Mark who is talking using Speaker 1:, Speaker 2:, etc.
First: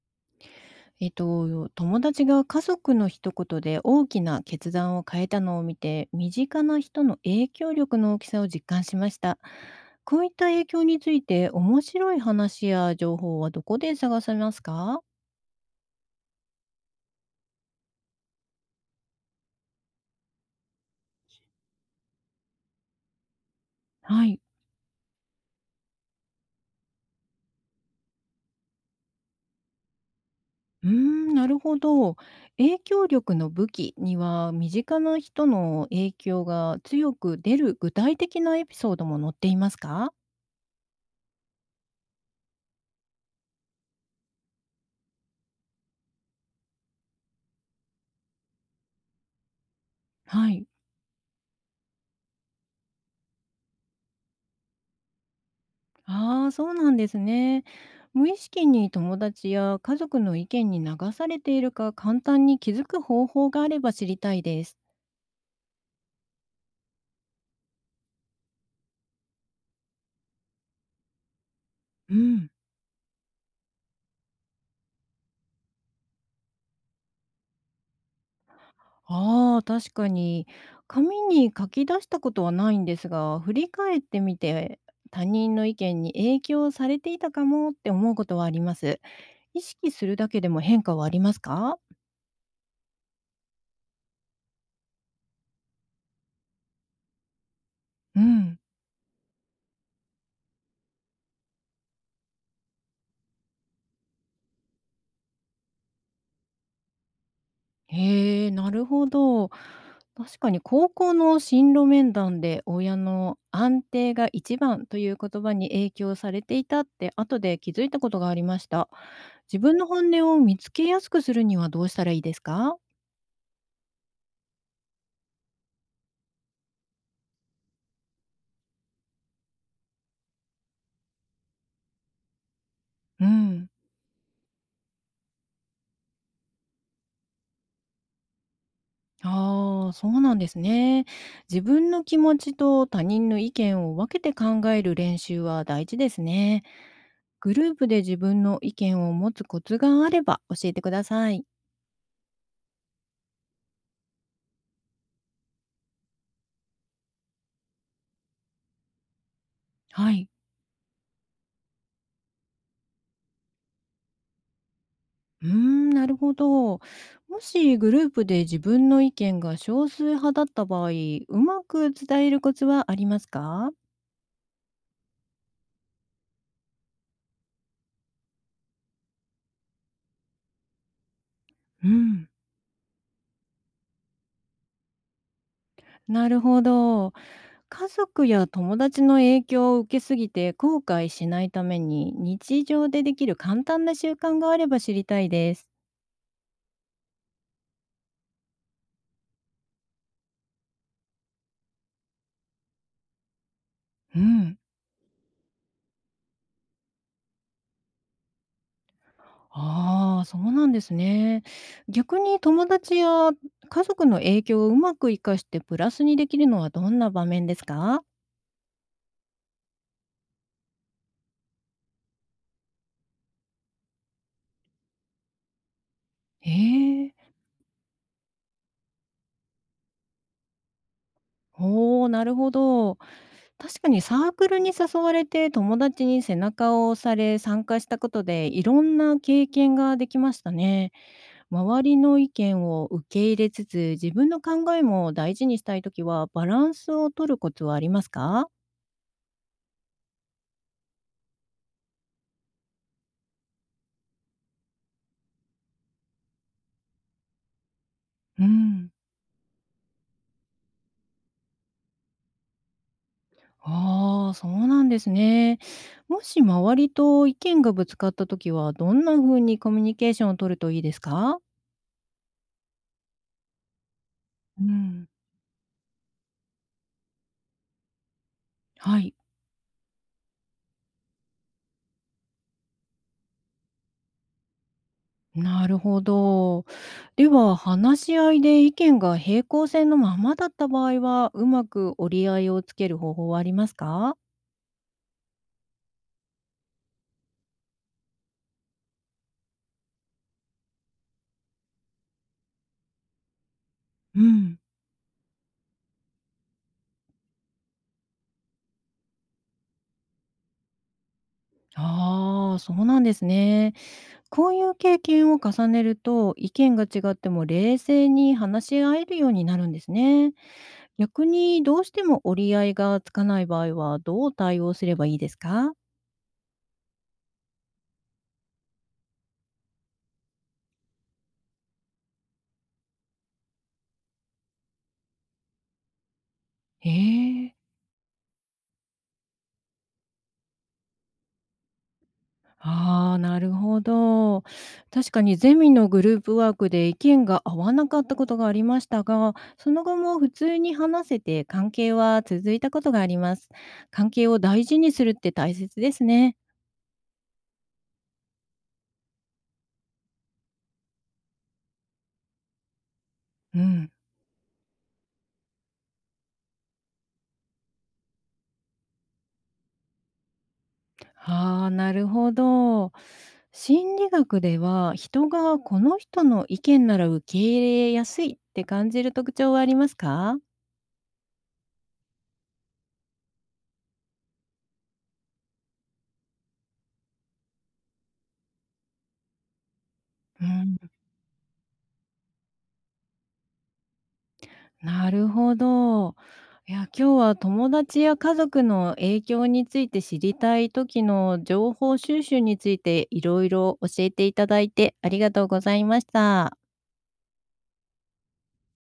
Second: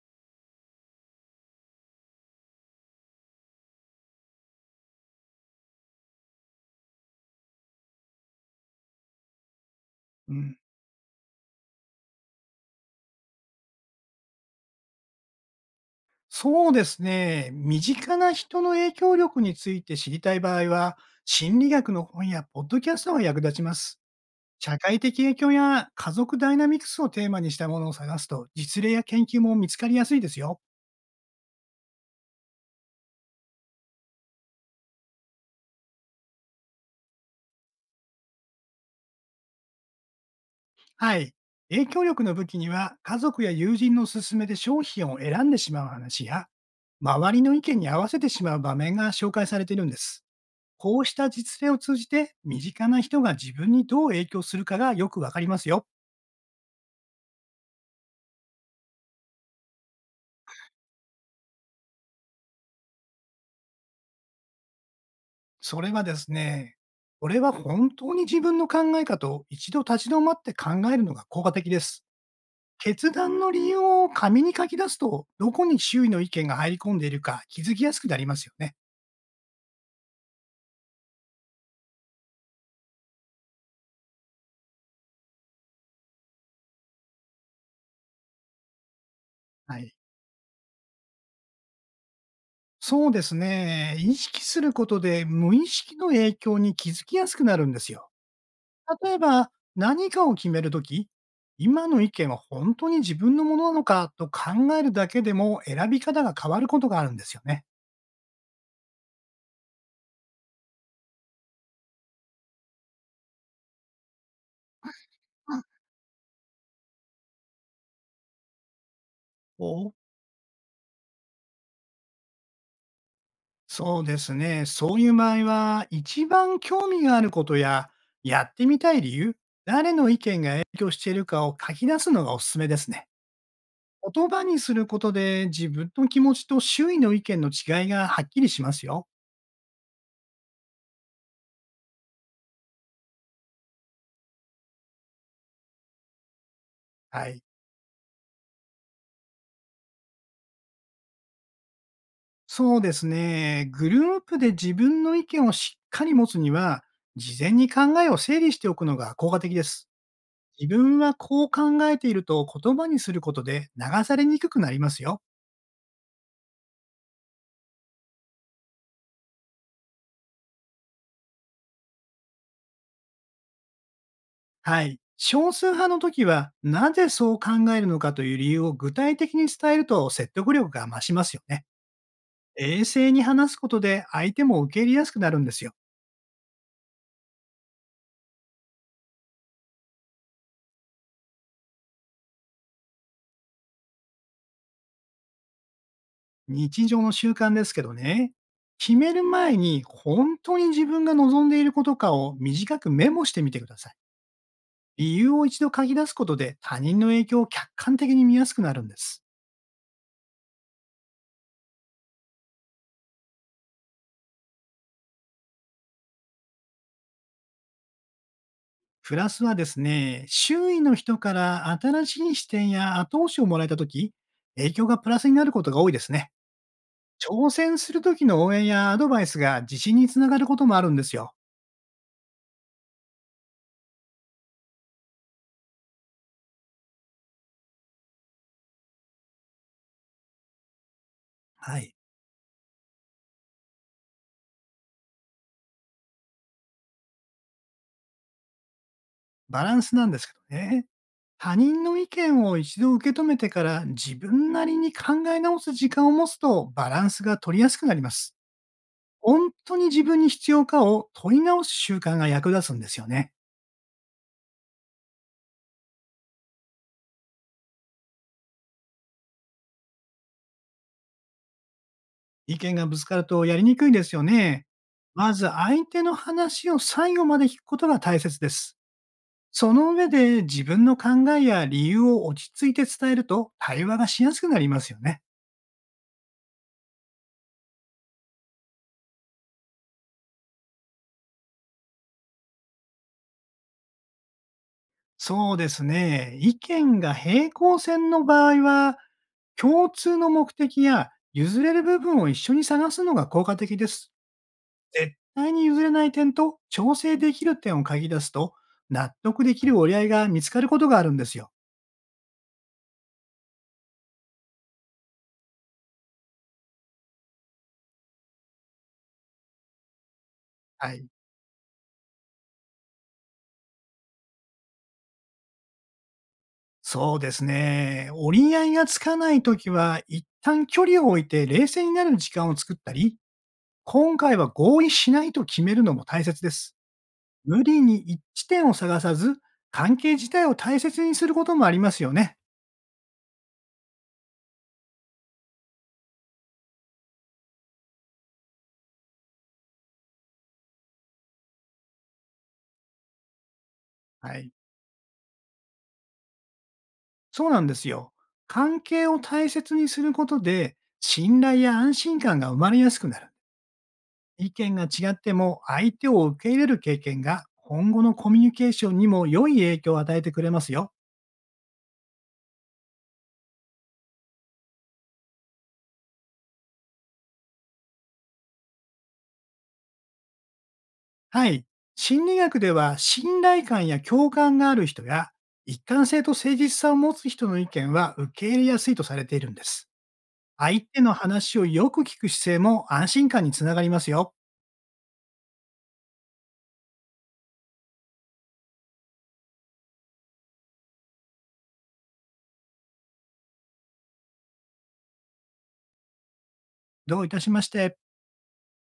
Speaker 1: 友達が家族の一言で大きな決断を変えたのを見て、身近な人の影響力の大きさを実感しました。こういっ
Speaker 2: う
Speaker 1: た
Speaker 2: ん、
Speaker 1: 影響について面白い話や情報はどこで探せますか？
Speaker 2: そうですね。身近な人の影響力について知りたい場合は、心理学の本やポッドキャストが役立ちます。
Speaker 1: はい。
Speaker 2: 社会的影響や家族ダイナミクスをテーマにしたものを探すと、実例や研究も見つかりやすいですよ。
Speaker 1: うーん、なるほど。影響力の武器には身近な人の影響が強く出る具体的なエピソードも載っていますか？
Speaker 2: はい。影響力の武器には、家族や友人の勧めで商品を選んでしまう話や、周りの意見に合わせてしまう場面が紹介されているんです。
Speaker 1: はい。
Speaker 2: こうした実例を通じて、身近な人が自分にどう影響するかがよくわかりますよ。
Speaker 1: ああ、そうなんですね。無意識に友達や家族の意見に流されているか簡単に気づく方法があれば知りたいです。
Speaker 2: それはですね、これは本当に自分の考え方を一度立ち止まって考えるのが効果的です。
Speaker 1: うん、
Speaker 2: 決断の理由を紙に書き出すと、どこに周囲の意見が入り込んでいるか気づきやすくなりますよね。
Speaker 1: ああ、確かに。紙に書き出したことはないんですが、振り返ってみて他人の意見に影響されていたかもって思うことはあります。意
Speaker 2: は
Speaker 1: 識
Speaker 2: い。
Speaker 1: するだけでも変化はありますか？
Speaker 2: そうですね。意識することで無意識の影響に気づきやすくなるんですよ。
Speaker 1: うん。
Speaker 2: 例えば、何かを決めるとき、今の意見は本当に自分のものなのかと考えるだけでも選び方が変わることがあるんですよね。
Speaker 1: へえ、なるほど。確かに高校の進路面談で親の安定が一番という言葉に影響されていたって後で気づいたことがありました。自分の
Speaker 2: お、
Speaker 1: 本音を見つけやすくするにはどうしたらいいですか？
Speaker 2: そうですね。そういう場合は、一番興味があることや、やってみたい理由、誰の意見が影響しているかを書き出すのがおすすめですね。
Speaker 1: うん。
Speaker 2: 言葉にすることで、自分の気持ちと周囲の意見の違いがはっきりしますよ。
Speaker 1: ああ、そうなんですね。自分の気持ちと他人の意見を分けて考える練習は大事ですね。
Speaker 2: はい。
Speaker 1: グループで自分の意見を持つコツがあれば教えてください。
Speaker 2: そうですね。グループで自分の意見をしっかり持つには、事前に考えを整理しておくのが効果的です。
Speaker 1: はい。
Speaker 2: 自分はこう考えていると言葉にすることで流されにくくなりますよ。
Speaker 1: うーん、なるほど。もしグループで自分の意見が少数派だった場合、うまく伝えるコツはありますか？
Speaker 2: はい。少数派の時は、なぜそう考えるのかという理由を具体的に伝えると説得力が増しますよね。
Speaker 1: うん、
Speaker 2: 冷静に話すことで相手も受け入れやすくなるんですよ。
Speaker 1: なるほど。家族や友達の影響を受けすぎて後悔しないために日常でできる簡単な習慣があれば知りたいです。
Speaker 2: 日常の習慣ですけどね。決める前に本当に自分が望んでいることかを短くメモしてみてください。
Speaker 1: うん、
Speaker 2: 理由を一度書き出すことで他人の影響を客観的に見やすくなるんです。
Speaker 1: ああ、そうなんですね。逆に友達や家族の影響をうまく活かしてプラスにできるのはどんな場面ですか？
Speaker 2: プラスはですね、周囲の人から新しい視点や後押しをもらえたとき、影響がプラスになることが多いですね。
Speaker 1: ええ。
Speaker 2: 挑戦するときの応援やアドバイスが自信につながることもあるんですよ。
Speaker 1: おお、なるほど。確かにサークルに誘われて友達に背中を押され参加したことでいろんな経験ができましたね。
Speaker 2: は
Speaker 1: 周
Speaker 2: い。
Speaker 1: りの意見を受け入れつつ自分の考えも大事にしたいときはバランスを取るコツはありますか？
Speaker 2: バランスなんですけどね。他人の意見を一度受け止めてから自分なりに考え直す時間を持つと、バランスが取りやすくなります。
Speaker 1: うん。
Speaker 2: 本当に自分に必要かを問い直す習慣が役立つんですよね。
Speaker 1: ああ、そうなんですね。もし周りと意見がぶつかったときはどんな風にコミュニケーションを取るといいですか？
Speaker 2: 意見がぶつかるとやりにくいですよ
Speaker 1: う
Speaker 2: ね。
Speaker 1: ん。
Speaker 2: まず相手の話を最後まで聞くことが大切です。
Speaker 1: はい。
Speaker 2: その上で自分の考えや理由を落ち着いて伝えると、対話がしやすくなりますよね。
Speaker 1: なるほど。では、話し合いで意見が平行線のままだった場合は、うまく折り合いをつける方法はありますか？
Speaker 2: そうですね。意見が平行線の場合は、共通の目的や譲れる部分を一緒に探すのが効果的です。
Speaker 1: うん、
Speaker 2: 絶対に譲れない点と調整できる点を書き出すと、納得できる折り合いが見つかることがあるんですよ。
Speaker 1: ああ、そうなんですね。こういう経験を重ねると、意見が違っても冷静に話し合えるようになるんですね。
Speaker 2: はい。
Speaker 1: 逆に、どうしても折り合いがつかない場合は、どう対応すればいいですか？
Speaker 2: そうですね。折り合いがつかないときは、一旦距離を置いて冷静になる時間を作ったり、今回は合意しないと決めるのも大切です。
Speaker 1: へえ。
Speaker 2: 無理に一致点を探さず、関係自体を大切にすることもありますよね。
Speaker 1: ああ、なるほど。確かにゼミのグループワークで意見が合わなかったことがありましたが、その後も普通に話せて関係は続いたことがあります。関係
Speaker 2: は
Speaker 1: を
Speaker 2: い。
Speaker 1: 大事にするって大切ですね。
Speaker 2: そうなんですよ。関係を大切にすることで、信頼や安心感が生まれやすくなる。
Speaker 1: うん。
Speaker 2: 意見が違っても相手を受け入れる経験が、今後のコミュニケーションにも良い影響を与えてくれますよ。
Speaker 1: ああ、なるほど。心理学では人がこの人の意見なら受け入れやすいって感じる特徴はありますか？
Speaker 2: はい。心理学では、信頼感や共感がある人や、一貫性と誠実さを持つ人の意見は受け入れやすいとされているんです。
Speaker 1: うん。
Speaker 2: 相手の話をよく聞く姿勢も安心感につながりますよ。
Speaker 1: なるほど。いや、今日は友達や家族の影響について知りたい時の情報収集についていろいろ教えていただいてありがとうございました。
Speaker 2: どういたしまして。